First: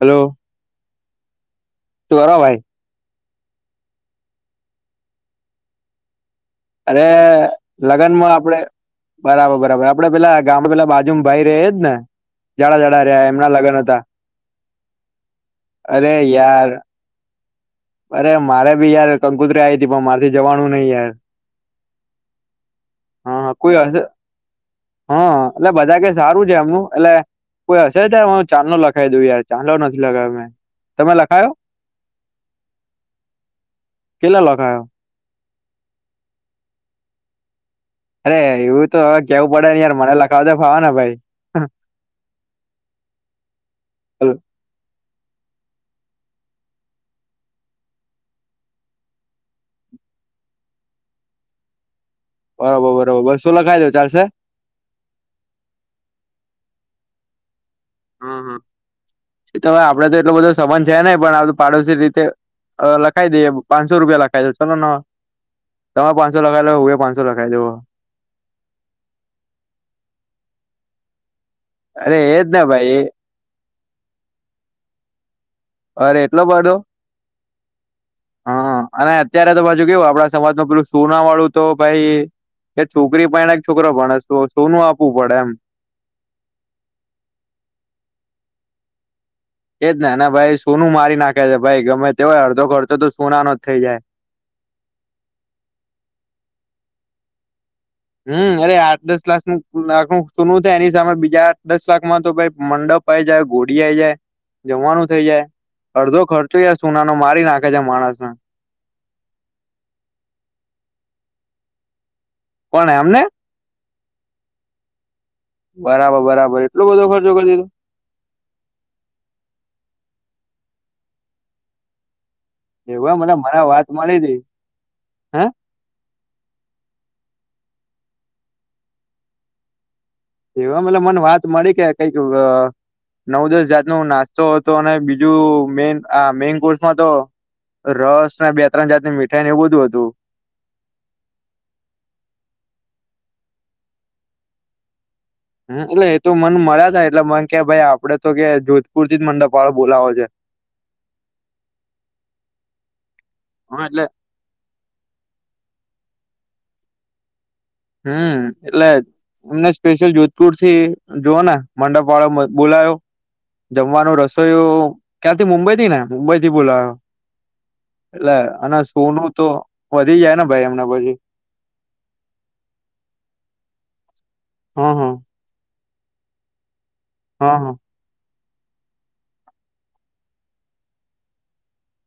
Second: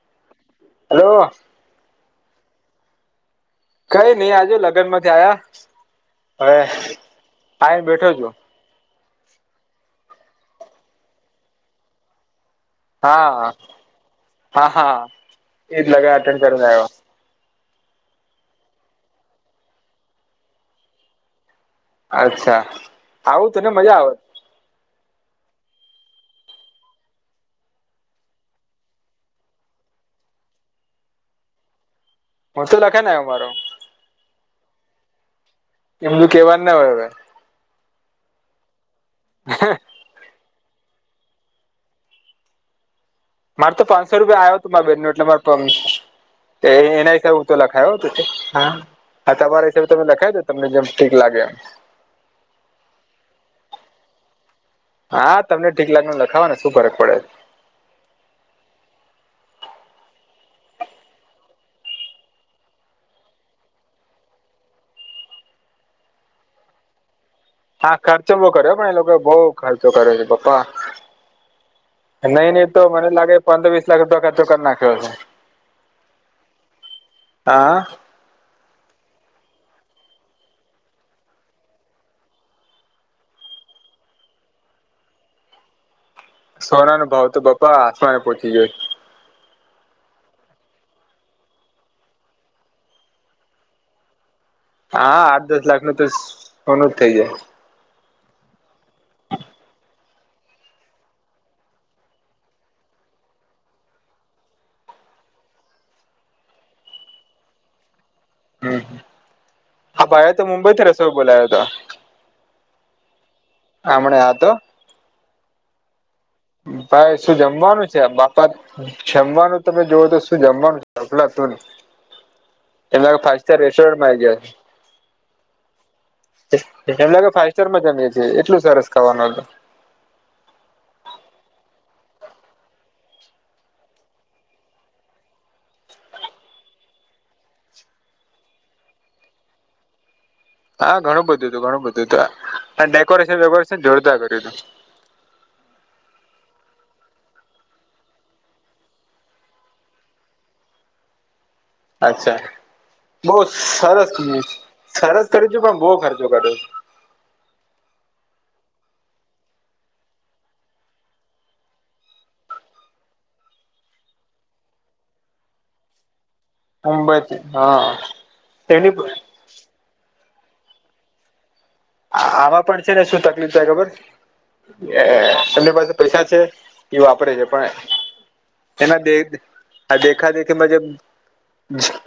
Hello. Hello. તોવોરા વાય. કઈ ની આ જો લગ્નમાંથી આયા. હવે અરે આવીને બેઠો છું લગ્નમાં આપડે બરાબર, બરાબર આપળે પેલા ગામ પેલા બાજુમાં ભાઈ રેય એજ ને? જાડા-જાડા ર્યા હા એમના હતા, હા હા એજ લગન અરે અટેન્ડ કરીને યાર. આવ્યો અરે મારે બી યાર કંકુત્રી આઈ તી, પણ મારથી જવાણુ નય યાર. અચ્છા, આવુંતને મજા આવત. હ, એટલે બધા કે સારું છે એમનું એટલે. કોઈ હશે ત્યા માર ચાંદલો લખાય દેવ યાર, ચાંદલો નથી લખાવ્યો મેં તમે લખાયો. પરથુ લખે ને અમારો. કેટલા લખાયો? એમધું કેવાન ના હોય અવે. અરે, એવું તો અવે કેવું પડે ને યાર, મને લખાવતા ફાવે ને ભાઈ. માર તો પાનસો રૂપિયા આયો તો માર બેન નું એટલે માર પાન તે એ એના હિસાબે હું તો લખાયો, [unintelligible] હા. હા, તમારા હિસાબે તમે લખાઈ દો, તમને જેમ ઠીક લાગે એમ. બરોબર, બરોબર બશો લખાઈ દવ ચાલશે? હા, તમને ઠીક લાગ એમ લખાવાન શું ફરક પડે. હમ -હમ ઈ તો અવે આપળે તો એટલો બધો સંબંધ છે નય, પણ આ બધું પાડોશી રીતે અ લખાઈ દિએ પાંસો રૂપિયા લખાઈ દો ચાલોન. તમા પાંસો લખાવો એટલે હું એ પાંસો લખાઈ દો અવે. આ ખર્ચો બો કર્યો પણ એ લોકો બો ખર્ચો કર્યો છે પપ્પા. અરે નય એજ ને -નય તો ભાઈ મને એ લાગે પંદર વીસ લાખ રૂપિયા ખર્ચો કર નાખ્યો હશે. [unintelligible] અરે, એટલો બધો? હા, અને અત્યારે તો પાછુ કેવું આપળા સમાજ મા પેલું સોના વાળું તો ભાઈ એ છોકરી પરણે એક છોકરો ભણે સોનું આપવું પડે એમ. સોના નો ભાવ તો પપ્પા આસમાને પહોંચી ગયો છે. એજ ને ને ભાઈ સોનું મારી નાખે છે ભાઈ ગમે તેવાય અડધો ખરચો તો સોના નો જ થઇ જાય. હા, આઠ દસ લાખ નું તો સોનું જ થઇ જાય. હમ, અરે દસ ક્લાસ નું લ [unintelligible] તો નું થાય એની સામે દસ લાકમાં તો ભાઈ મંડપ આય જાય ઘોડી આઈ જાય. જમવાનું થઇ જાય, અડધો ખર્ચો યાર સોનાનો મારી નાખે છે માણસને. હમ હ, આ ભાયે તો મુંબઈથી રસોઇઓ બોલાયો તો. કોણ એમને? હમણે આ તો બરાબર- બરાબર એટલો બધો ભાઈ ખર્ચો શું કરી દીધો. [unintelligible] બાપા જમવાનું તો તમે જોવો તો શું જમવાનું અફલાતૂન. એવા એના મને ફાઈવ સ્ટાર મને વાત રેસ્ટોરન્ટમાં મળી આવી ગયા હતી છે. હે એવું લાગે ફાઇસટાર માં જમીએ છીએ એટલું સારું ખાવાનું હતું એવા મતલ મને વાત મળી કે કઈક નવ દસ જાત ન નાસ્તો હતો અને બીજું મેન આ મેન કોર્સમાં તો રસ ને બે ત્રણ જાતની મીઠાઈ ને એવું બધું હતું હા ઘણું બધું હતું ઘણું બધું હતું ડેકોરેશન વેકોરેશન જોડતા કર્યું હતું હમ એટલે એ તો મને મળ્યા થાય એટલે મ કે ભાઈ આપડે તો કે જોધપુર થી જ મંડપ વાળો બોલાવો છે [inaudible] અચ્છા [unintelligible] બહું હા એટલે સરસ સરસ કરીતુ પણ બહુ ખર્ચો કર્યો હમ એટલે જ એમને સ્પેશિયલ જોધપુર થી જોઓ ને મંડપ વાળો બોલાયો જમવાનું રસોઈ ક્યાંથી મુંબઈ થી ને મુંબઈથી બોલા્યો મુંબઈથી હા [unintelligible] એટલે અનેના એની સોનું તો વધી જાય ને ભાઈ એમને પછી આમાં પણ છે ને શું થાય તકલીફ થાય ખબર હા હા એમની પાસે પૈસા છે એ વાપરે છે [unintelligible] હા પણ હા એના દે દેખા દેખીમાં જે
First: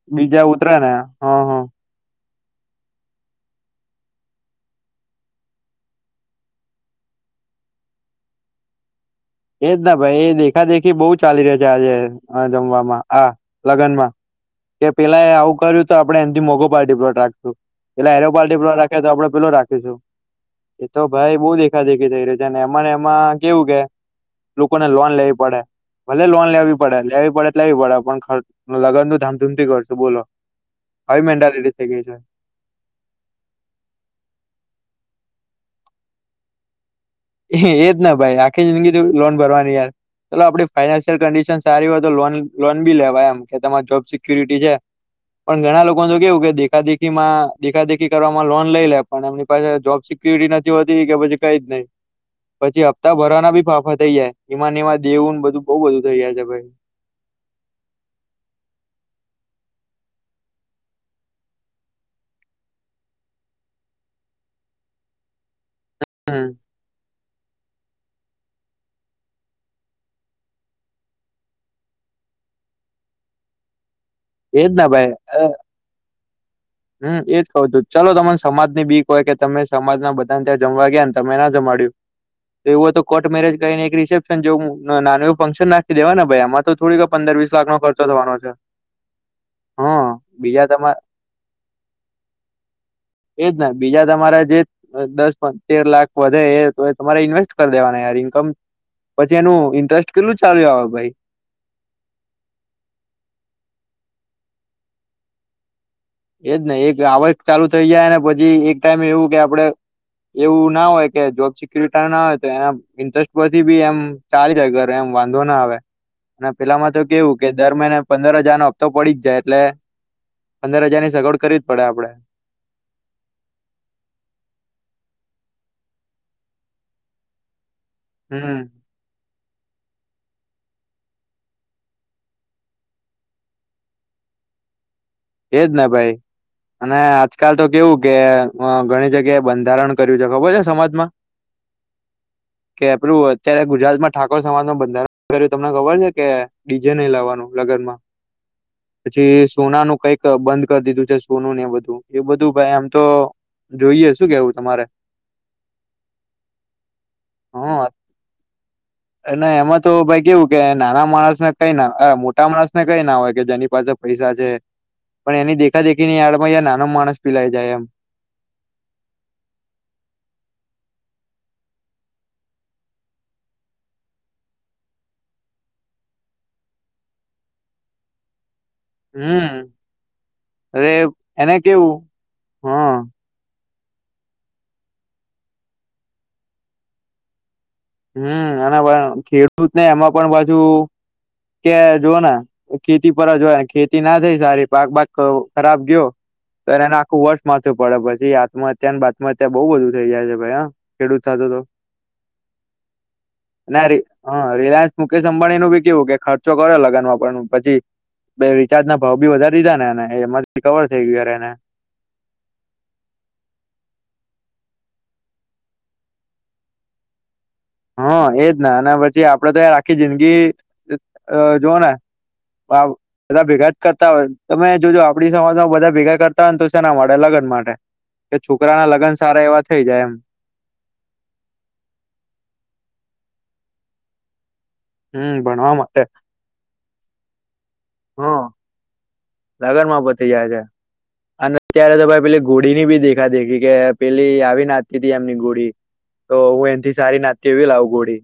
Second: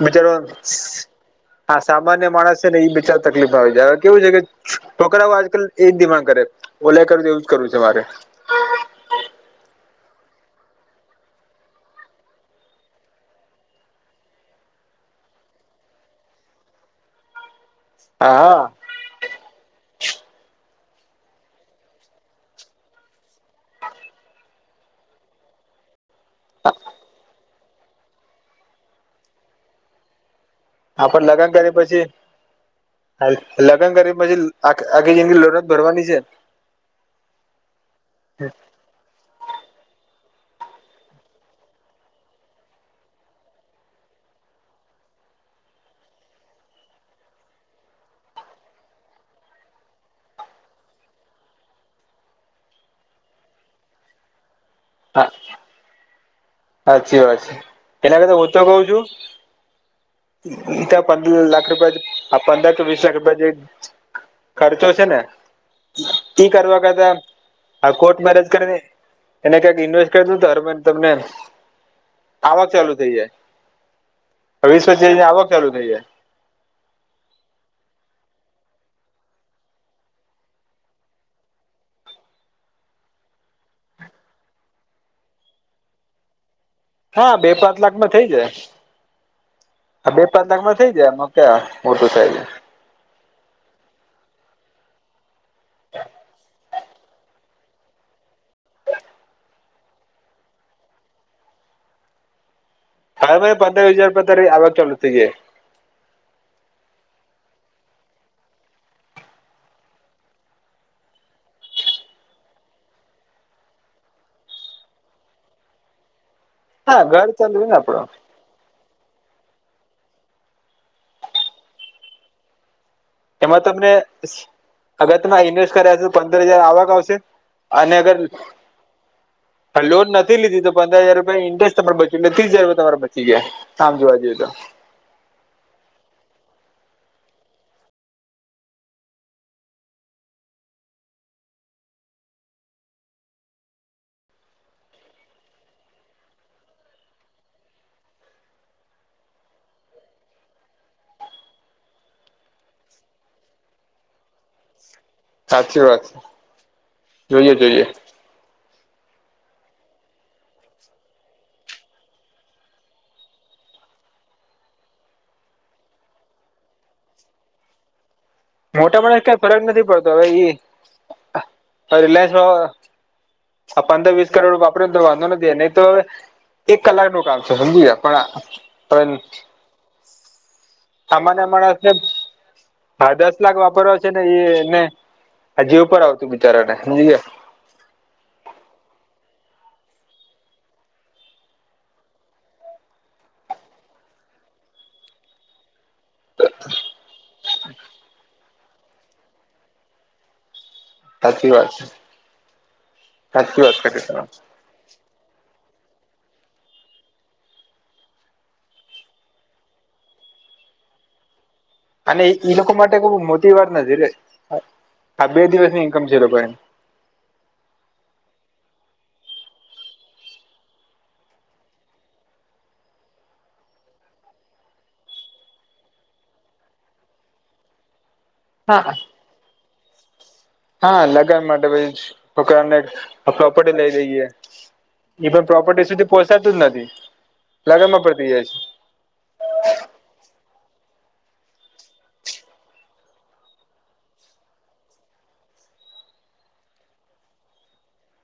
બીચારો [unintelligible] બીજા ઉતરે ને હા સામાન્ય માણસ છે ને એઈ તકલીફ આવી જાય હવે કેવું છે કે છોકરાઑ આવું આજકાલ એજ ડિમાન્ડકરે ઓલે કર એવું જ કરવું છે મારે એજ ના ભાઈ એ દેખા દેખી બહુ ચાલી ર છે આજે જમવામાં આ લગ્નમાં કે પેલા આવું કર્યું તો આપણે એથી મોઘો પાર્ટી પ્લોટ રાખશું આર્ય પાર્ટી હા પ્લોટ આપડે પેલો રાખીશું એ તો ભાઈ બઉુ દેખા દેખી થઈ રહી છે એમાને એમાં કેવું કે લોકોને લોન લેવી પડે ભલે લોન લેવી પડે લેવી પડે લેવી પડે લગન નું ધામધૂમથી કરશું બોલો આવી આપણે લગ્ન કરીએ મેન્ટાલિટી થઈ ગઈ પછી છે લગ્ન કરી પછી આખી જિંદગી લડત ભરવાની છે એજ ના ભાઈ આખી જિંદગી ત લોન ભરવાની યાર ચાલલો આપડી ફાઈનાન્શિયલ કન્ડિશન સારી હોય તો લો લોન બી લેવાય એમ કે તમારી જોબ સિક્યુરિટી છે પણ ઘણા લોકો કેવું કે દેખા દેખીમાં દેખા દેખી કરવાવામાં લોન લઈ લે પણ એમની પાસે જોબ કેડી નથી હોતી કેયા પછી કઈ જ ન પછી હપ્તા ભરવાના બી ફાફા થઈ જાય ઇમાન માં હા દેવું બધું બઉુ બધું થઇ જાય છે ભાઈ સાચી વાત છે કર હું કઉ છું તો પંદર લાખ રૂપિયા પંદર કે વીસ લાખ રૂપિયા જે ખર્ચો છે ને હમ ઈ કરવા કરતા આ કોર્ટ મેરેજ કરીને એને ક્યાંક ઇન્વેસ્ટ કરી દ હરમેન તમને આવક ચાલુ થઇ ની એજ ને વીસ ભાઈ હજાર આવક ચાલુ થઈ જાય. હમ એજ કઉું તું ચાલો તમને સમાજની બીક હોય કે તમે સમાજ ના બધાને ત્યાં જમવા ગયા ને તમે ના જમાડય્યું તો એવું તો કોર્ટ મેરેજ કને રિસેપશન જે એ ફંક્શન નાખી દેવા ને ભાઈ આમાં તો થોડીક પંદર હા બે વીસ લાખનો પાંચ ખર્ચો લાખમાં થઈ થવાનો જાય છે હ બીજા તમારે ક્યા ઉર્દું સાહેબ એજ ના બીજા તમારા જે દસ પંદર તેર લાખ વધે એ તો તમારે ઇન્વેસ્ટ કરી દેવાના યાર ઇન્કમ પછી એનું ઇન્ટરેસ્ટ કેટલું ચાલુ આવે ભાઈ હા ભાઈ પંદરવીસ હજાર રૂપિયા તારી આવક ચાલુ થઈ જાય એજ ને એક આવક ચાલુ થઇ જાય ને પછી એક ટાઈમ એવું કે આપડે એવું ના હોય કે જોબ સિક્યુરિટ ના હોય તો એના ઇન્ટરેસ્ટ પરથી બી ચાલી જ ઘરે વાંધો ના આવે અને પેલામાં તો હા ઘર કેવું કે ચાલુ દર ને મહિને આપડો પંદર હજારનો હપ્તો પડી જ જાય એટલે પંદર જારની સગવડ કરવી જ પડે આપડે તેમાં તમને અગર તમે ઇન્વેસ્ટ કર્યા છે, તો પંદર હજાર આવક આવશે અને અગર [inaudible] હમ લોન નથી લીધી તો પંદર હજાર રૂપિયા ઇન્ટરેસ્ટ તમારે બચીને ત્રીસજ રૂપિયા તમારા બચી ગયા આમ જોવા જઈએ તો એ જે ને ભાઈ અને આજકાલ તો કેવું કે અ ઘણી જગ્યાએ બંધારણ કર્યું છે, ખબર છે, સમાજમાં [inaudible] કે [unintelligible] અત્યારે ગુજરાતમાં ઠાકોર સમાજનું બંધારણ કર્યું તમને ખબર શે કે? ડીજે નહી લાવવાનું લગનમાં પછી સોનાનું કઈક ક બંધ કરી દીધું છે, સોનું ને એ બધું એ બધું ભાઈ એમ તો જોઈએ શું કેવું તમારે? સાચી વાત છે, જોઈએ જોઈએ હા અને એમાં તો ભાઈ કેવુ કે નાના માણસને કઈ ના અ મોટા માણસ ને કઈ ના હોય કે જેની પાસે પૈસા છે. પણ એની દેખા દેખી યારડમાં યાર નાનો માણસ પીલાઈ જાય એમ મોટા પણે કઈ ફરક નથી પડતો હવે ઈ રિલાયન્સ આ પંદર વીસ કરોડ વાપરે ને તો વાંધો નથી નહી તો હવે એક કલાકનુ કામ છે, હમજી ગયા પણ આ પણ હમ અરે સામાન્ય એને માણસને કેવું હા હાદસ [unintelligible] વાપરવા છે, ને જીવ પર આવતું બિચારાને હમજી ગયા હમ અને પણ ખેડૂતને એમાં પણ પાછુ કે જોઓને ખેતી પર જ હોય ખેતી ના થાય સારી પાક બાક ખરાબ ગયો તો એને આખું વર્ષ માથે પડે પછી આત્મહત્યાની બાતમહત્યા બો બધું થઇ જાય છે, ભાઈ હા ખેડૂત સાથે હાચી તો વાત છે. સાચી વાત ના કરી રી તમે હ રીલાયન્સ મુકેશ અંબાણીનું બી કેવું કે ખર્ચો કરો લગ્નમાં પણ પછી બે રિચાર્જના ભાવ બી વધારી દીધા ને એને એમાં રીકવર થઈ ગયો યાર એને અને ઈ ઈ લોકો માટે મોટી વાત નથી આ બે દિવસની ઇન્કમ છે, એ લોકોને હ એજ ને અને પછી આપડે તો યાર આખી જિંદગી જોવને વાવ બધા ભેગા જ કરતા હોય તમે જોજો આપડી સમાજમાં બધા ભેગા કરતા હોય ને તો સેના માટેે લગ્ન માટે કે છોકરાના હા લગ્ન સારા એવા થઈ જાય એમ હા લગન માટે ભય છોકરાને પ્રોપર્ટી લઈ દઈએ એ હમ પણ ભણવા પ્રોપર્ટી માટે સુધી પોહસાતું જ નથી લગનમાં પડતી જાય છે. લગણમાં પથી જાય છે. અને અત્યારે તો ભાઈ પેલી ઘોડી ની બી દેખા દેખી કે પેલી આવી નાચતી તી એમની ઘોડી તો હું એથી સારી નાતી એવી લાવ ઘોડી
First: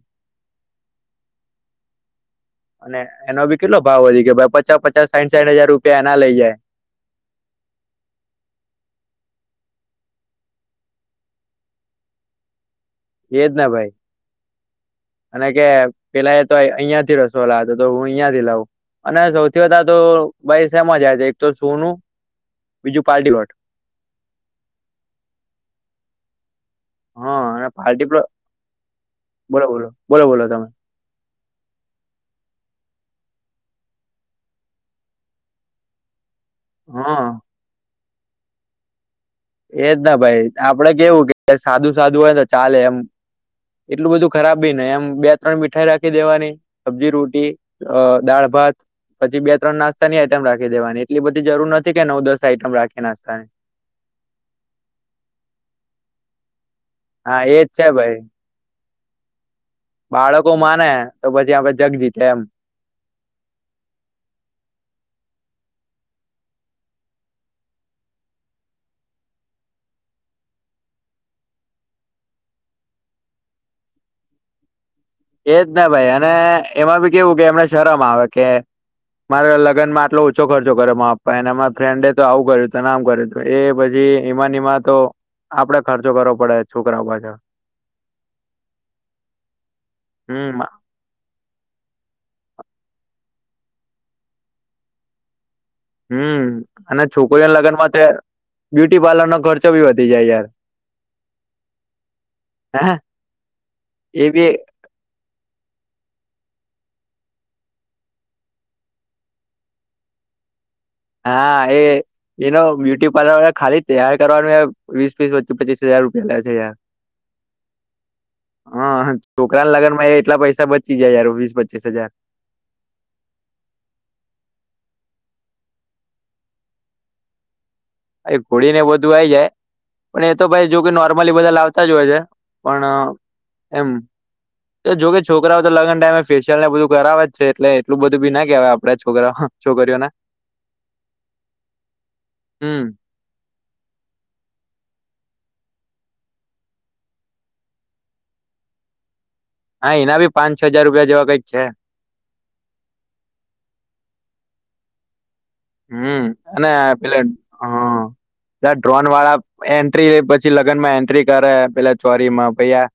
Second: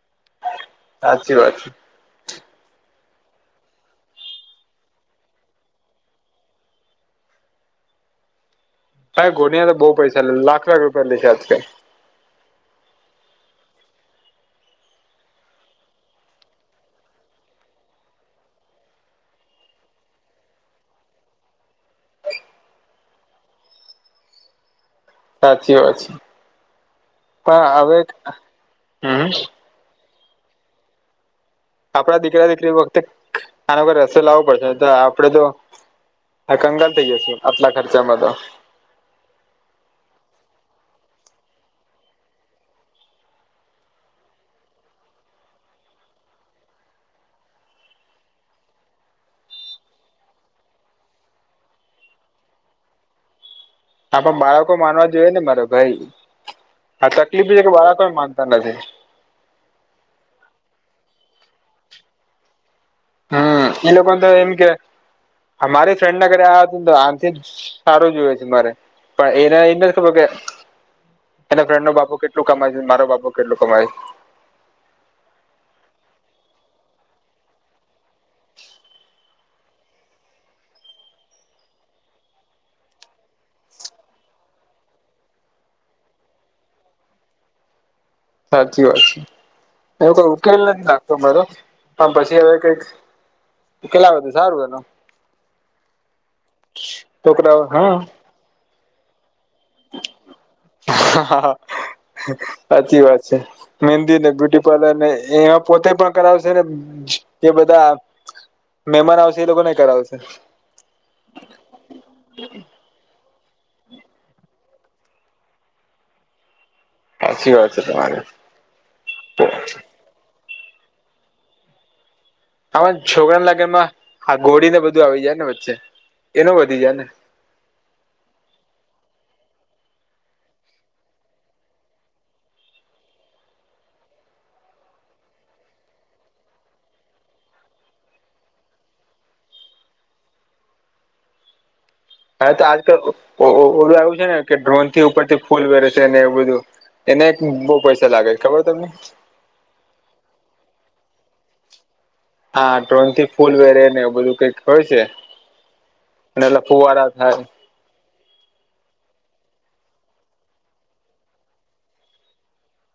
હાચી વાત છે. અને એનો ભી કેટલો ભાવ વધી કભાઈ પચાસ પચાસ સાઈઠ સાઠ હજાર રૂપિયા એના લઈ જાય હા ઘોડિયા તો બો પૈસા લે લાખ લાખ રૂપિયા [unintelligible] એજ ને ભાઈ અને કે પેલા એ તો અહિયાં થી રસોલા હતો તો હું અહિયા થી લાઉ અને સૌથી બધા તો ભાઈ સેમા જાય છે, એક તો સોનું બીજું પાર્ટવટ સાચી વા છે. હા પણ હવે, હમ્મ. બરાબોર. બોલો બોલો તમે. આપડા દીકરા દીકરી વખતે આનો રસ્તો લાવવો પડશે આપડે તો આ કંગાલ થઈ હા જશે, આટલા ખર્ચમાં તો. એજ ના ભાઈ આપડે કેવું કે સાદું સાદું હોય તો ચાલે એમ. એટલું બધું ખરાબ બી ને એમ બે ત્રણ મીઠાઈ રાખી દેવાની સબ્જી, રોટી. અ દાળ, ભાત પછી બે ત્રણ નાસ્તાની આઈટમ રાખી દેવાની એટલી બધી જરૂર નથી કે નવ દસ આઈટમ રાખી નાસ્તા ને. હા પણ બાળકો માનવા જોઈએ ને મારે ભાઈ. આ હા તકલીફ છે એજ કે બાળકો ભાઈ માનતા નથી. બાળકો માને તો પછી આપડે જગ જીતે એમ. હમ્મ, એઈ લોકો તો એમ કે અમારી ફ્રેન્ડ ના ઘરે આને આથી સારું જોવે છે મારે પણ એને [unintelligible] એના ફ્રેડ નો બાપો કેટલું કમાય છે ન મારો બાપો કેટલું કમાય છે. એજ ને ભાઈ અને એમાં ભી કેવું કે એમને શરમ આવે કે મારા લગ્નમાં આટલો ઓછો ખર્ચો કરે માર પપા એ અને મારા ફ્રેન્ડે તો આવું કર્યું હતું અને આમ કર્યું હતું. એ પછી એમાન એમાં તો આપડે ખર્ચો કરવો પડે છોકરાઓ પાછળ. સાચી વાત છે, એવ કોઈ ઉકેલ હમ નથી લ તોરો પણ પછી હવે કઈક કેટલા વધુ સારું એનું. હમ્મ અને છોકરીઓને છોકરાઓ લગ્નમાં તો બ્યુટી પાર્લરનો ખર્ચો ભી વધી જાય યાર. હા હે સાચી વાત છે, મેહેંદી ને એ બી બ્યુટી પાર્લર ને એમાં પોતે પણ કરાવશે ને બીજા બધા મહેમાન આવશે એ લોકો નેય કરાવશે. હા એ એનો બ્યુટી પ્લર ખાલી તૈયાર કરવાનું વીસ, પીસ, પચીસ હજાર રૂપિયા લે છે યાર. સાચી વાત છે તમારે હ છોકરાને લગનમાં એટલા પૈસા બ બીજા યાર વીસ પચીસ હજાર. આ છોકરા લાગનમાં ગોળી ને બધું આવી જાય ને વચ્ચે એનું વધી જાય ને. એ ઘોડી ને બધું આઈ જાય. પણ એ તો ભાઈ જો કે નોર્મલી બધા લાવતા જ હોય છે પણ એમ. એ જોકે છોકરાઓ તો લગન ટાઈમે ફેશસિયલ ને બધું કરાવે જ છે એટલે એટલું બધું બી ના કેહેવાય આપડા છોકરા. છોકરીઓને હ હા તો હમ આજકાલ ઓ આવું છે ને કે ડ્રોન થી ઉપરથી ફૂલ વેરે છે ને એવું બધું. એને બહુ પૈસા લાગે છે ખબર તમને? હા એના ભી પાચ છ હજાર રૂપિયા જેવા કઈક છે. હા ટ્રોન થી ફૂલ વેરે ને એ બધું કઈક હોય છે. હમ્મ એટલે અને ફુવારા પેલા થાય હ પેલા ડ્રોન વાળા એન્ટ્રી લ પછી લગ્નમાં એન્ટ્રી કરે પેલા ચોરીમાં પૈયા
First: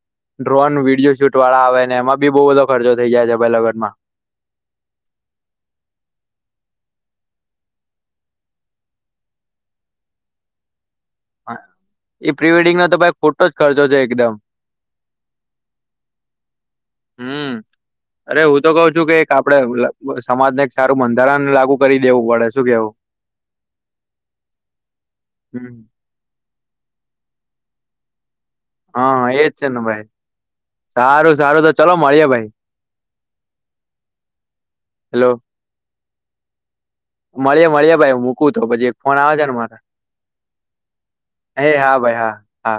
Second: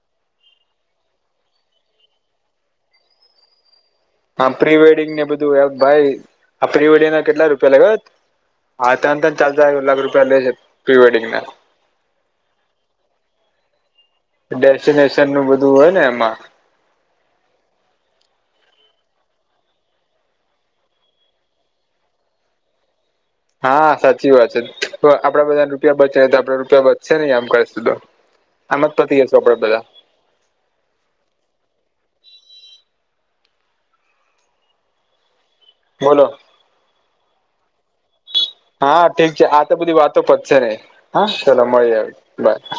ડ્રોન વિડીયો શૂટ વાળા આવે એમાં બી બવ બધો ખર્ચો થઈ જાય છે ભાઈલગન માં. આમ પ્રી વેડિંગ ને બધું ભાઈ આ પ્રી વેડિંગ ના કેટલા રૂપિયા લે ખ હા ત અ ચાલ એકખ રૂપિયા લશે પ્રી વેડિંગ ના. એ પ્રીવેડિંગ નો તો ભાઈ ખોટો જ ખર્ચો છે એકદમ. ડેસ્ટિનેશન નું બધું હોય ને એમાં. હમ [inaudible] અરે હું તો કઉ છું કે એક આપડે સમાજને એક સારું બંધારણ લાગુ કરી દેવું પડે શું કેવું હા સાચી વાત છે તો આપડે બધા હમ રૂપિયા બચે તો આપડે રૂપિયા બ ચશે નઈ આમ કરે તો આમ જ પતી હા [unintelligible] એજ છે આપડે તો ને ભાઈ સારું સારું તો ચાલો મળીએ ભાઈ હેલો બોલો મળએે મળીએ ભાઈ [unintelligible] કુ તો પછી એક હા ફોન ઠીક આવે છે ને આ તો અમણા બધી વાતો પતશે નહી હા ચલો એ હા મળીએ ભાઈ હા બાય હા